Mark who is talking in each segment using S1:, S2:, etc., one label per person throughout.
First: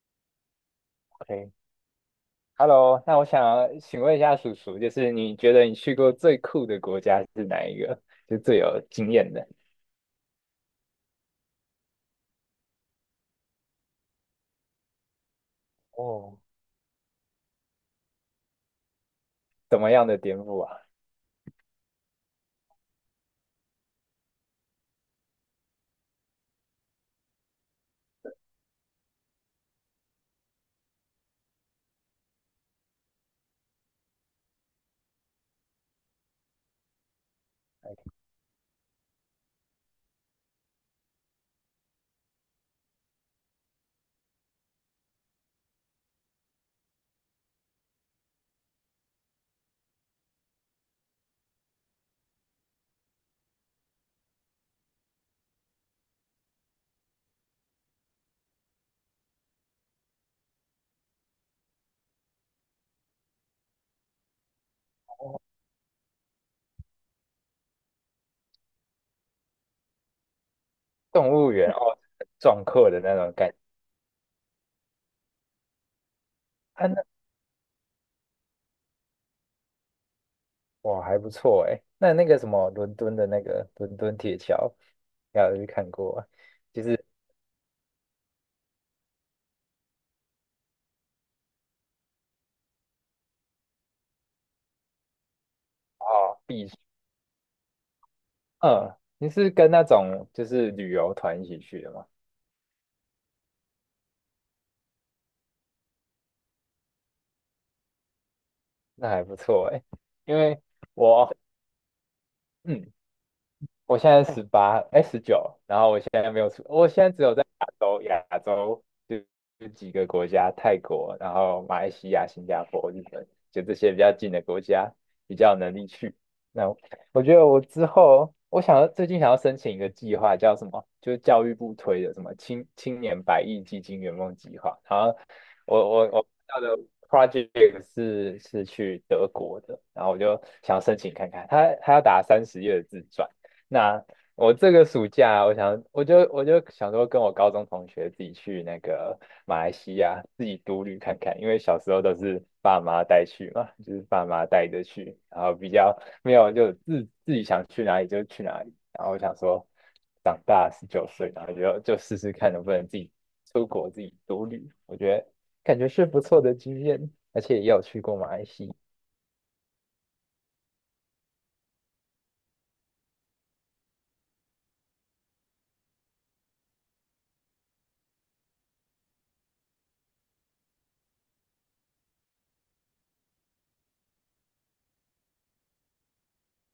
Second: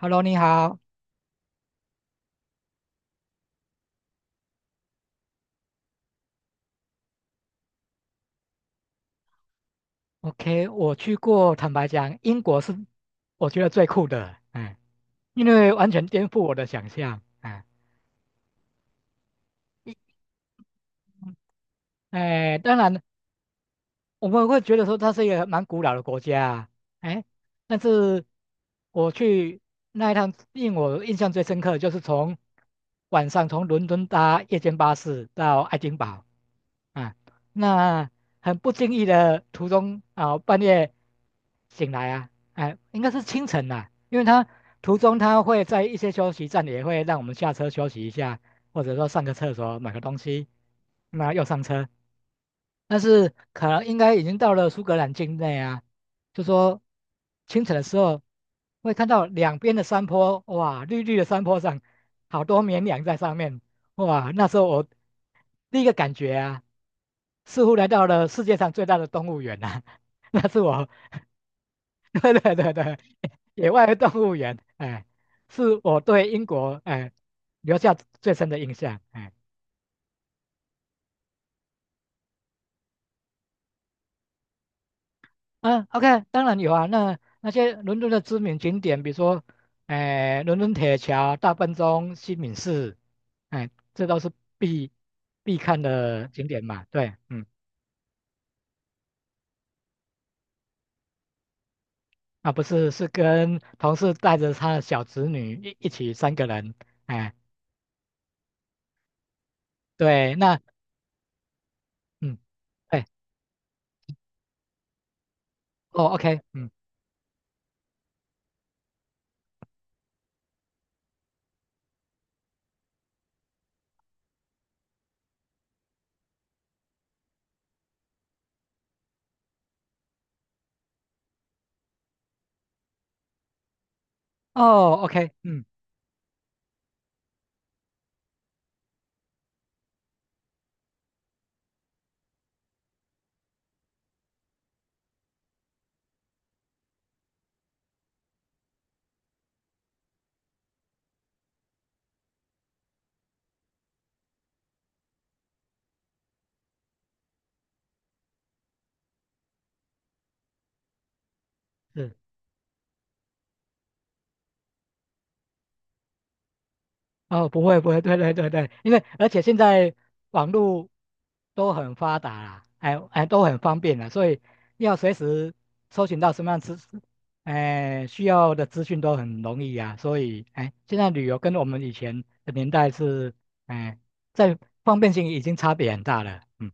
S1: Hello，你好。
S2: OK，Hello，那我想请问一下叔叔，就是你觉得你去过最酷的国家是哪一个？就最有经验的，
S1: OK，我去过，坦白讲，英国是我觉得最酷的，因为完全颠
S2: 哦，
S1: 覆我的想象，
S2: 怎么
S1: 一
S2: 样的颠覆啊？
S1: 当然，我们会觉得说它是一个蛮古老的国家啊，哎，但是我去那一趟，令我印象最深刻的就是从晚上从伦敦搭夜间巴士到爱丁堡。啊，那很不经意的途中啊，半夜醒来啊，应该是清晨啦、因为他途中会在一些休息站也会让我们下车休息一下，或者说上个厕所买个东西，那又上车。但是可能应该已经到了苏格兰境内啊，就说清晨的时候会看到两边的山坡，哇，绿绿的山坡上好多绵羊在上面，哇，那时候我
S2: 哦，
S1: 第一个感觉啊，似乎来到了世界上最大的动物园啊，那是我，
S2: 动物园哦，很
S1: 对对
S2: 壮
S1: 对
S2: 阔
S1: 对，
S2: 的那种感觉，
S1: 野外动物园，是我对英国
S2: 啊，那
S1: 留下最深的印象。
S2: 哇还不错哎，那个什么伦敦的那个伦敦铁桥，要有去
S1: 嗯
S2: 看过
S1: ，OK，
S2: 啊？
S1: 当然有啊。那些伦敦的知名景点，比如说，伦敦铁桥、大笨钟、西敏寺，这都是必必看的
S2: 哦，
S1: 景点
S2: 避暑，
S1: 嘛。对，嗯，
S2: 嗯，你是跟那种就是旅游团一起去的吗？
S1: 啊，不是，是跟同事带着他的小侄女一起三个人，哎，
S2: 那还不错哎，
S1: 对，
S2: 因
S1: 那
S2: 为我，
S1: 嗯，
S2: 嗯，
S1: 哎，
S2: 我现在18，哎，十九，然后我
S1: 哦
S2: 现在没
S1: ，OK，
S2: 有出，
S1: 嗯，
S2: 我现在只有在亚洲，亚洲就几个国家，泰国，然后马来西亚、新加坡、日本，就这些比较近的国家，比较有能力去。那我我觉得我之后，我想要最近想要申请一个计划，叫什么？就是教育部推的什么青年百亿基金圆梦计划。然
S1: 哦
S2: 后
S1: ，OK，嗯，
S2: 我看到的 project 是去德国的，然后我就想申请看看，他要打30页的自传。那我这个暑假，我想，我就想说，跟我高中同学自己去那个马来西亚自己独旅看看，因为小时候都是爸妈带去嘛，就是爸妈带着去，然后比较没有就自己想去哪里就去哪里，然后我想说，长大19岁，然后就
S1: 是。
S2: 试试看能不能自己出国自己独旅，我觉得感觉是不错的经验，而
S1: 哦，
S2: 且
S1: 不
S2: 也
S1: 会
S2: 有
S1: 不会，
S2: 去过
S1: 对
S2: 马
S1: 对
S2: 来
S1: 对
S2: 西
S1: 对，
S2: 亚。
S1: 因为而且现在网络都很发达啦，都很方便了，所以要随时搜寻到什么样资需要的资讯都很容易啊，所以现在旅游跟我们以前的年代是哎在方便性已经差别很大了，嗯。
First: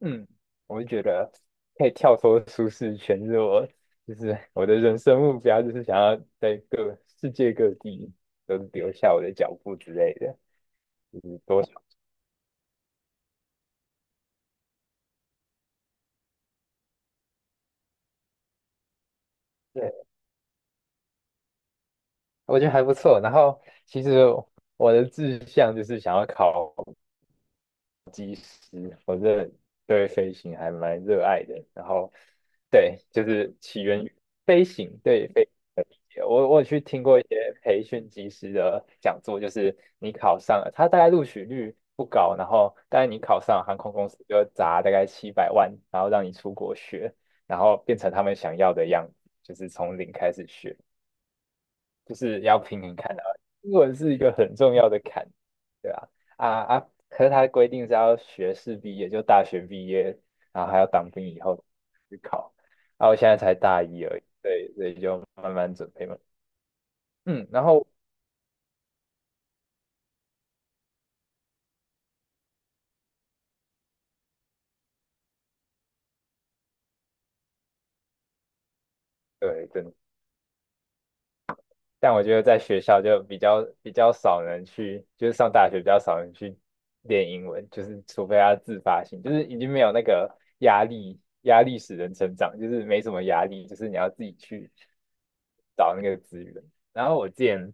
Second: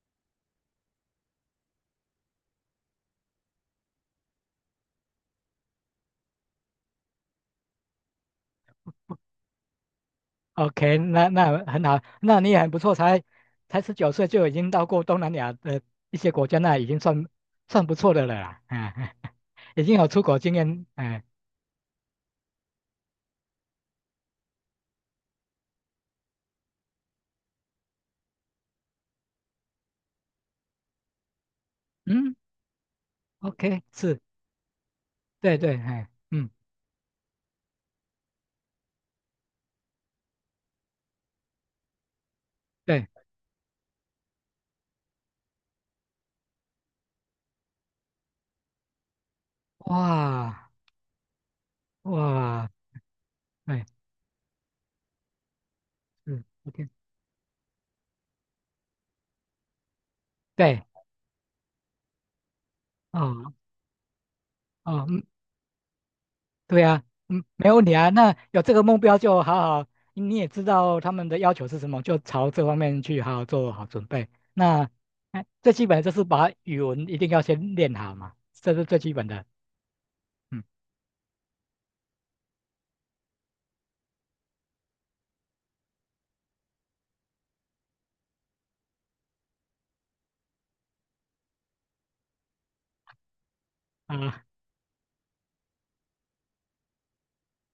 S2: 嗯，我就觉得可以跳脱舒适圈，就是我的人生目标，就是想要在各世界各地都留下我的脚步之类的，
S1: OK，
S2: 就
S1: 那
S2: 是
S1: 那
S2: 多少，
S1: 很好，那你也很不错，才19岁就已经到过东南亚的一些国家，那已经算不错的了啦，已
S2: 对，
S1: 经有出国经验，
S2: 我觉得还不错。然后其实我的志向就是想要考。嗯我这对飞行还蛮热爱的。然后，
S1: 嗯
S2: 对，就是
S1: ，OK，
S2: 起源于
S1: 是，
S2: 飞行对飞行
S1: 对对，
S2: 的理
S1: 哎，
S2: 解。我
S1: 嗯，
S2: 我有去听过一些培训机师的讲座，就是你考上了，他大概录取率不高，然后但
S1: 对，
S2: 是你考上了航空公司就砸大概700万，然后让你出国学，然后变成他们想要的样子，就是从零开始
S1: 哇
S2: 学。就是要
S1: 哇，
S2: 平衡看啊，英
S1: 哎，
S2: 文是一个很重要的坎，对吧？
S1: 嗯
S2: 啊
S1: ，OK，
S2: 啊，可是他规定是要学士毕业，就大学毕业，然后还
S1: 对，
S2: 要当兵以后去考。啊，我现在
S1: 哦
S2: 才大一而已，对，所以
S1: 哦，嗯
S2: 就慢慢准备嘛。
S1: 对啊，嗯，
S2: 嗯，然
S1: 没问
S2: 后
S1: 题啊。那有这个目标就好好，你也知道他们的要求是什么，就朝这方面去好好做好准备。那，最基本的就是把语文一定要先练好嘛，这是最基本的。
S2: 对，真
S1: 嗯
S2: 但我觉得在学校就比较少人去，就是上大学比较少人去练英文，就是除非他自发性，就是已经没有那个压力，压力使人成长，就是没什么压力，就是你要自己
S1: 啊，
S2: 去找那个资源。然后我之前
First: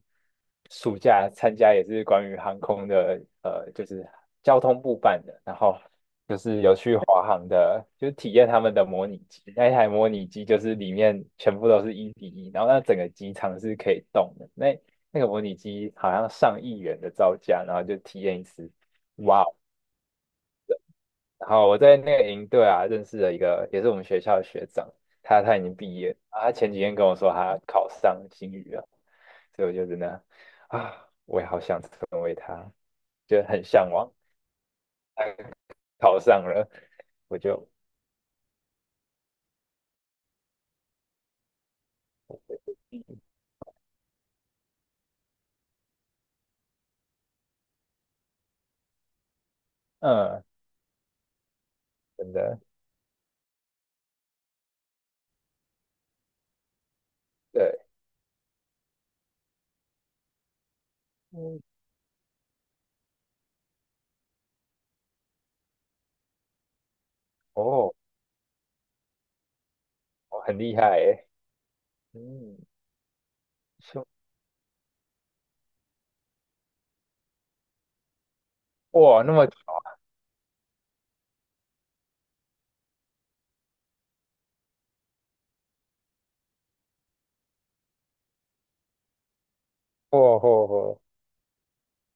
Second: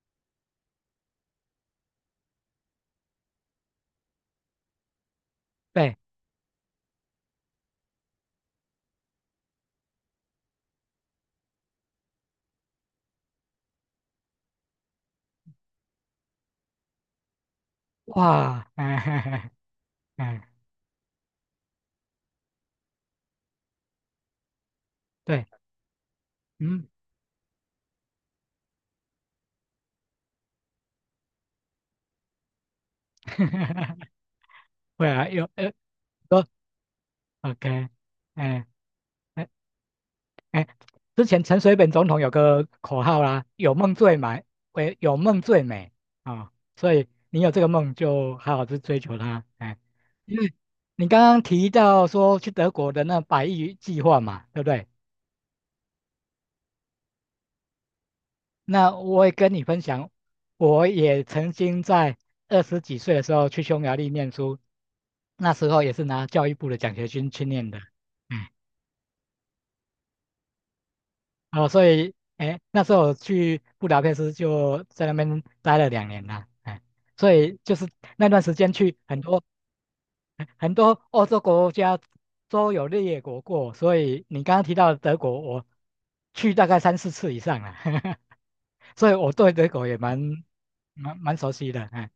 S2: 暑假参加也是关于航空的，就是交通部办的，然后
S1: 对，
S2: 就是有去华航的，就是体验他们的模拟机。那一台模拟机就是里面全部都是1:1，然后那整个机场是可以动的。那那个模拟机好像上亿元的造价，然后就体验一
S1: 哇，
S2: 次，哇，
S1: 哎，哎，
S2: 然后我在那个营队啊，认识了一个也是我们学校的学长，他
S1: 对，
S2: 他已经毕业了啊他前几
S1: 嗯，
S2: 天跟我说他考上新语了，所以我就真的啊，我也好想成为他，就很向 往。
S1: 会啊，有
S2: 考上
S1: 说
S2: 了，我就
S1: OK，哎。哎哎，之前陈水扁总统有个口号啦，有梦最美，喂，有梦最美啊、所以你有这个梦就好好去追求它，因
S2: 嗯，
S1: 为你刚刚提到
S2: 真
S1: 说去
S2: 的
S1: 德国的那百亿计划嘛，对不对？
S2: 对，
S1: 那我也跟你分享，我也曾
S2: 嗯，
S1: 经在20几岁的时候去匈牙利念书，那时候也是拿教育部的奖学金去念的，
S2: 哦，
S1: 哎
S2: 哦很厉害诶，
S1: 哦，所以，
S2: 嗯，
S1: 那时候我去布达
S2: 是
S1: 佩斯就在那边待了两年啦，所以就是那段时间去很
S2: 哇，那
S1: 多
S2: 么，
S1: 很多欧洲国家都有列国过，所以你刚刚提到的德国，我去大概三四次以上了，所以我对德国也
S2: 哦
S1: 蛮
S2: 哦哦。
S1: 蛮蛮熟悉的，哎，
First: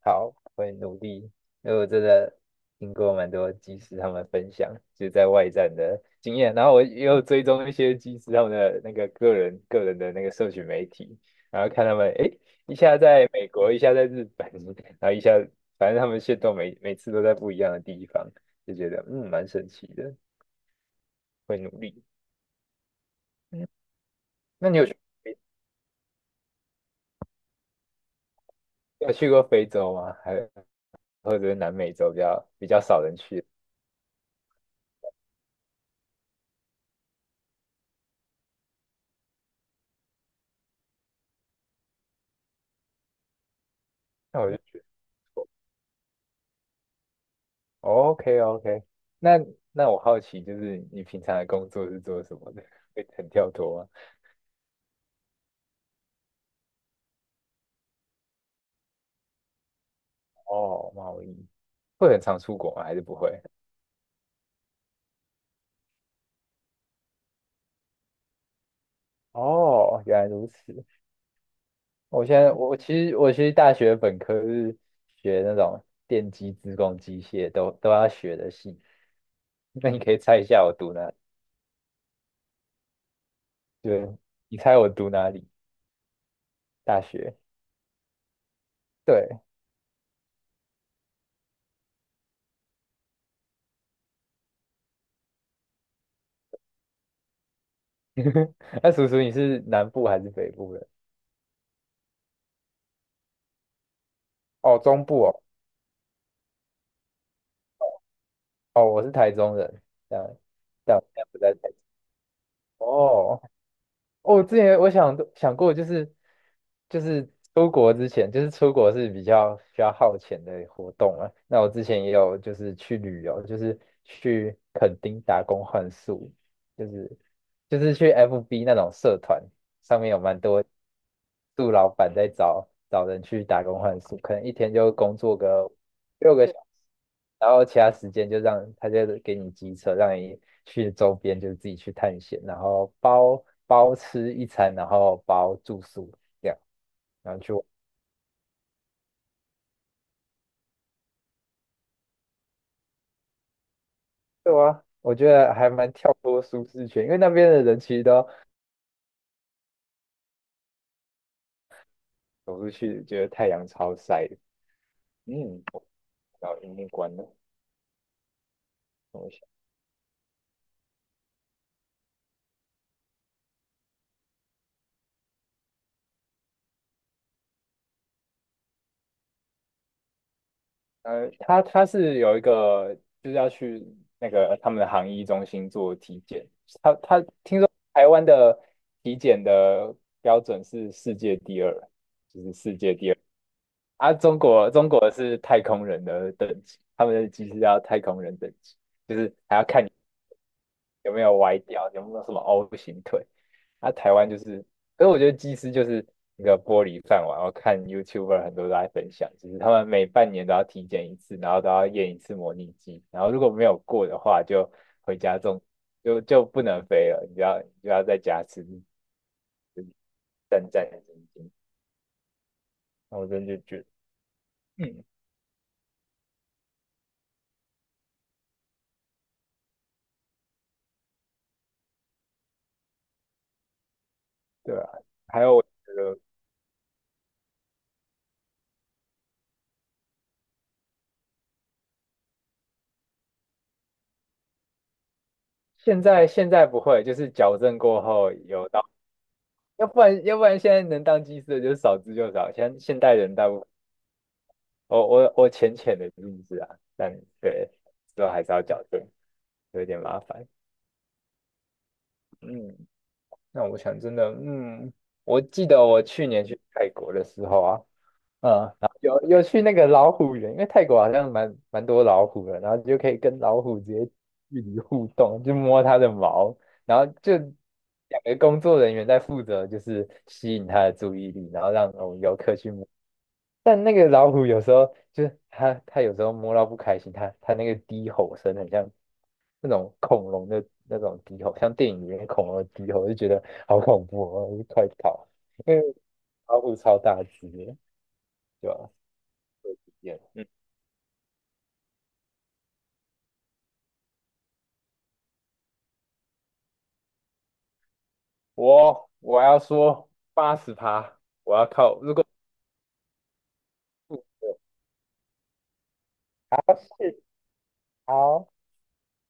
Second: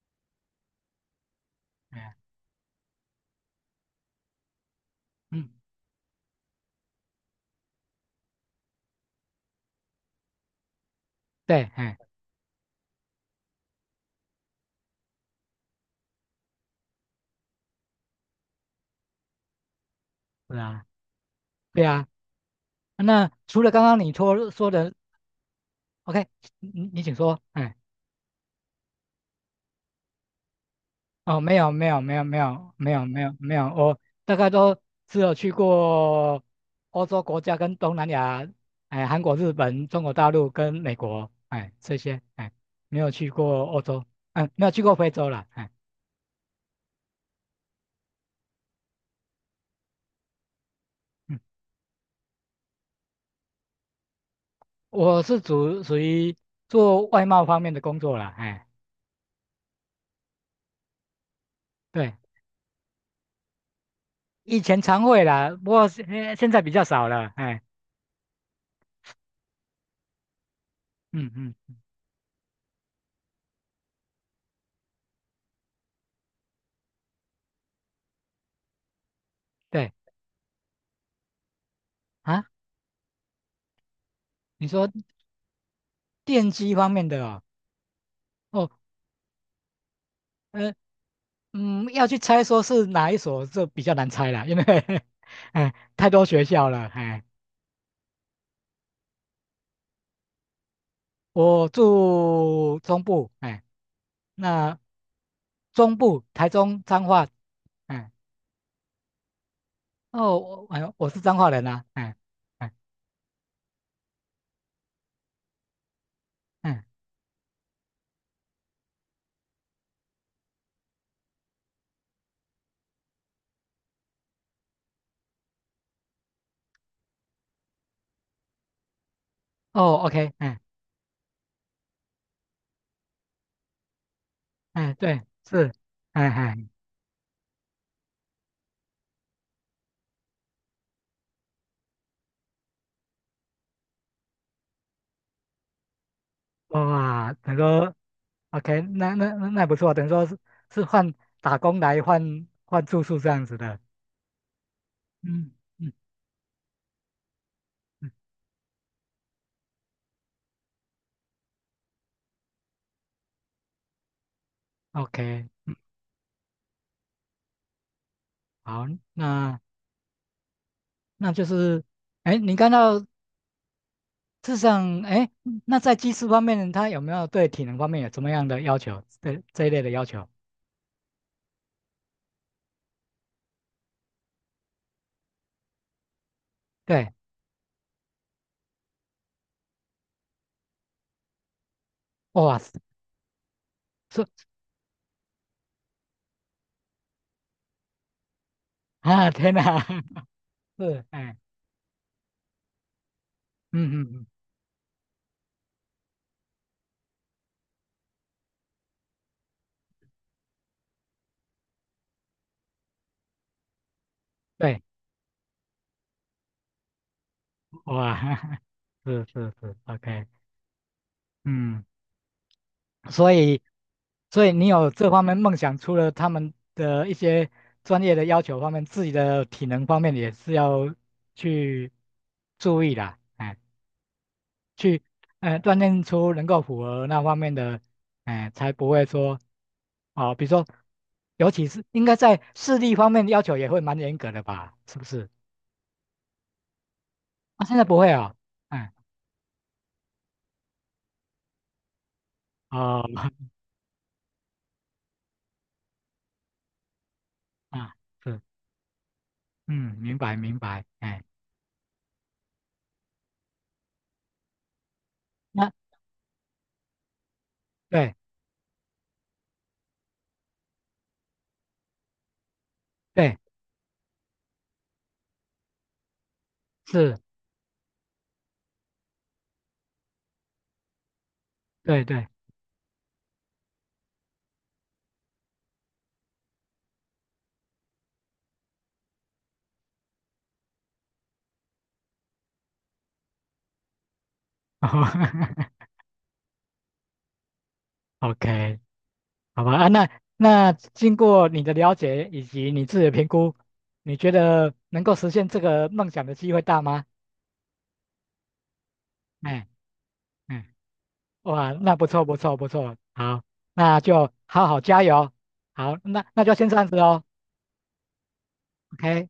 S2: 好，会努力。因为我真
S1: 哎，
S2: 的听过蛮多技师他们分享，就在外
S1: 嗯，
S2: 站的经验，然后我也有追踪一些技师他们的那个个人的那个社群媒体，然后
S1: 对，
S2: 看他
S1: 哎，
S2: 们，诶，一下在美国，一下在日本，然后一下，反正他们线都每次都在不一样的地方，就觉得嗯，蛮神奇的，
S1: 是啊，
S2: 会努
S1: 对
S2: 力。
S1: 啊，那除
S2: 嗯，
S1: 了刚刚你说
S2: 那
S1: 说
S2: 你有
S1: 的
S2: 去
S1: ，OK，你请说。
S2: 有去过非洲吗？还或
S1: 哦，
S2: 者
S1: 没
S2: 是
S1: 有
S2: 南
S1: 没
S2: 美
S1: 有
S2: 洲
S1: 没
S2: 比
S1: 有没
S2: 较比
S1: 有
S2: 较
S1: 没
S2: 少
S1: 有
S2: 人
S1: 没有
S2: 去？
S1: 没有，我大概都只有去过欧洲国家跟东南亚，韩国、日本、中国大陆跟美国，这些，没有去过欧洲，
S2: 那
S1: 嗯、
S2: 我就
S1: 没有
S2: 觉
S1: 去过
S2: 得。
S1: 非洲啦，
S2: OK OK，那那我好奇，就是你平常
S1: 嗯，
S2: 的工作是做什么的？会很跳脱吗？
S1: 我是属于做外贸方面的工作啦，
S2: 哦，贸易会
S1: 对，
S2: 很常出国吗？还是不会？
S1: 以前常会啦，不过现在比较少了，
S2: 哦，原来如此。
S1: 嗯嗯，
S2: 我现在我其实大学本科是学那种电机、资工、机械都要学的系。那
S1: 对
S2: 你可以猜一下我读哪？
S1: 啊，
S2: 对，你
S1: 你
S2: 猜
S1: 说
S2: 我读哪里？
S1: 电机方
S2: 大
S1: 面的
S2: 学。
S1: 哦，哦，
S2: 对，
S1: 呃，嗯，要去猜说是哪一所，这比较难猜啦，因为 太多学校了，
S2: 那叔叔你是南部还是北部人？
S1: 我住中部，那
S2: 哦，中部哦。
S1: 中部台中彰化，哎，
S2: 哦，我是台中人，但
S1: 哦，
S2: 但我
S1: 我是
S2: 现在
S1: 彰
S2: 不
S1: 化
S2: 在
S1: 人
S2: 台中。
S1: 啊，哎
S2: 哦，哦我之前我想过，就是
S1: 哎，
S2: 就是出国之前，就是出国是比较需要耗钱的活动啊。那我之前也有就是去旅游，就是去垦丁打工换宿，就是就是去 FB 那种社团上
S1: 哦
S2: 面有
S1: ，OK，
S2: 蛮多杜老板在找人去打工换宿，可能一天就工
S1: 对，
S2: 作个
S1: 是，哎
S2: 6个小时，
S1: 哎，
S2: 然后其他时间就让他就给你机车，让你去周边，就是自己去探险，然后包吃一餐，然后包住宿这样，
S1: 哇，
S2: 然后去
S1: 等于
S2: 玩。
S1: 说 OK，那不错，等于说是换打工来换住宿这样子的，
S2: 对啊，我觉
S1: 嗯
S2: 得还蛮
S1: 嗯
S2: 跳脱舒适圈，因为那边的人其实
S1: 嗯
S2: 都走出去，觉得太阳超晒的。
S1: ，OK，
S2: 嗯，
S1: 嗯
S2: 我到荧幕关了。
S1: 好，
S2: 我
S1: 那。那就是，你看到事实上，那在技术方面，他有没有对体能方面有什么样的要求？对这一类的要求？
S2: 他是有一个就是要去那个他们的航医中心做体检，他
S1: 对，
S2: 他听说台湾的体检的标准是世界第二，就是
S1: 哇，是
S2: 世界第二啊，中国是太空人的等级，他们的机是要太空人等级。就
S1: 啊，
S2: 是
S1: 天
S2: 还要
S1: 哪，
S2: 看。
S1: 是，
S2: 有没有歪掉，有没有什么 O 型腿。啊，
S1: 嗯嗯
S2: 台
S1: 嗯，
S2: 湾就是，所以我觉得技师就是一个玻璃饭碗。我看 YouTuber 很多都在分享，就是他们每半年都要体检一次，然后都要验一次模拟机，然后如果没有过的话，就
S1: 对，
S2: 回家种，就不能飞了，你就要
S1: 哇，
S2: 在家 吃
S1: 是是是，OK，
S2: 战战兢兢。
S1: 嗯，
S2: 那我
S1: 所
S2: 真的
S1: 以，
S2: 就觉得，
S1: 所以你有
S2: 嗯，
S1: 这方面梦想，除了他们的一些专业的要求方面，自己的体能方面也是要去注意的。
S2: 对啊。
S1: 去，
S2: 还有我
S1: 锻
S2: 觉
S1: 炼
S2: 得
S1: 出能够符合那方面的，才不会说，哦，比如说，尤其是应该在视力方面要求也会蛮严格的吧，是不是？
S2: 现在不会，就是矫
S1: 啊，现
S2: 正
S1: 在不
S2: 过
S1: 会
S2: 后
S1: 哦，
S2: 有到，
S1: 嗯，
S2: 要不然现在能当技师的就是少之又少，现现代
S1: 哦，
S2: 人大部我浅浅的认知啊，但对，
S1: 啊，
S2: 之后
S1: 是，
S2: 还是要矫正，有一
S1: 嗯，
S2: 点
S1: 明
S2: 麻
S1: 白
S2: 烦。
S1: 明白，
S2: 嗯，那我想真的，嗯，我记
S1: 那
S2: 得我去年去泰国的时候啊，
S1: 对
S2: 嗯，然后有有去那个老虎园，因为泰国好像蛮多老虎的，然后就可以
S1: 对
S2: 跟老虎直接距离互动，就摸它的毛，然后
S1: 是，
S2: 就两个工作人员在负责就是吸引它的注意力，然后让
S1: 对
S2: 我们
S1: 对
S2: 游客去。但那个老虎有时候就是它，它有时候摸到不开心，它它那个低吼声很像那种恐龙的那种低吼，像电影里面恐龙的低吼，我就觉得好恐怖哦，我就快跑！
S1: 哦
S2: 因为老虎超大只的，对
S1: ，OK，
S2: 吧？
S1: 好吧啊，那
S2: 也嗯，
S1: 那经过你的了解以及你自己的评估，你觉得能够实现这个梦想的机会大吗？
S2: 我我要
S1: 哎、
S2: 说八
S1: 嗯。
S2: 十趴，我要
S1: 哇，那
S2: 靠，
S1: 不
S2: 如果
S1: 错不错不错，好，那就好好加油，好，那就
S2: 啊
S1: 先这样子
S2: 是
S1: 哦
S2: 好。
S1: ，OK。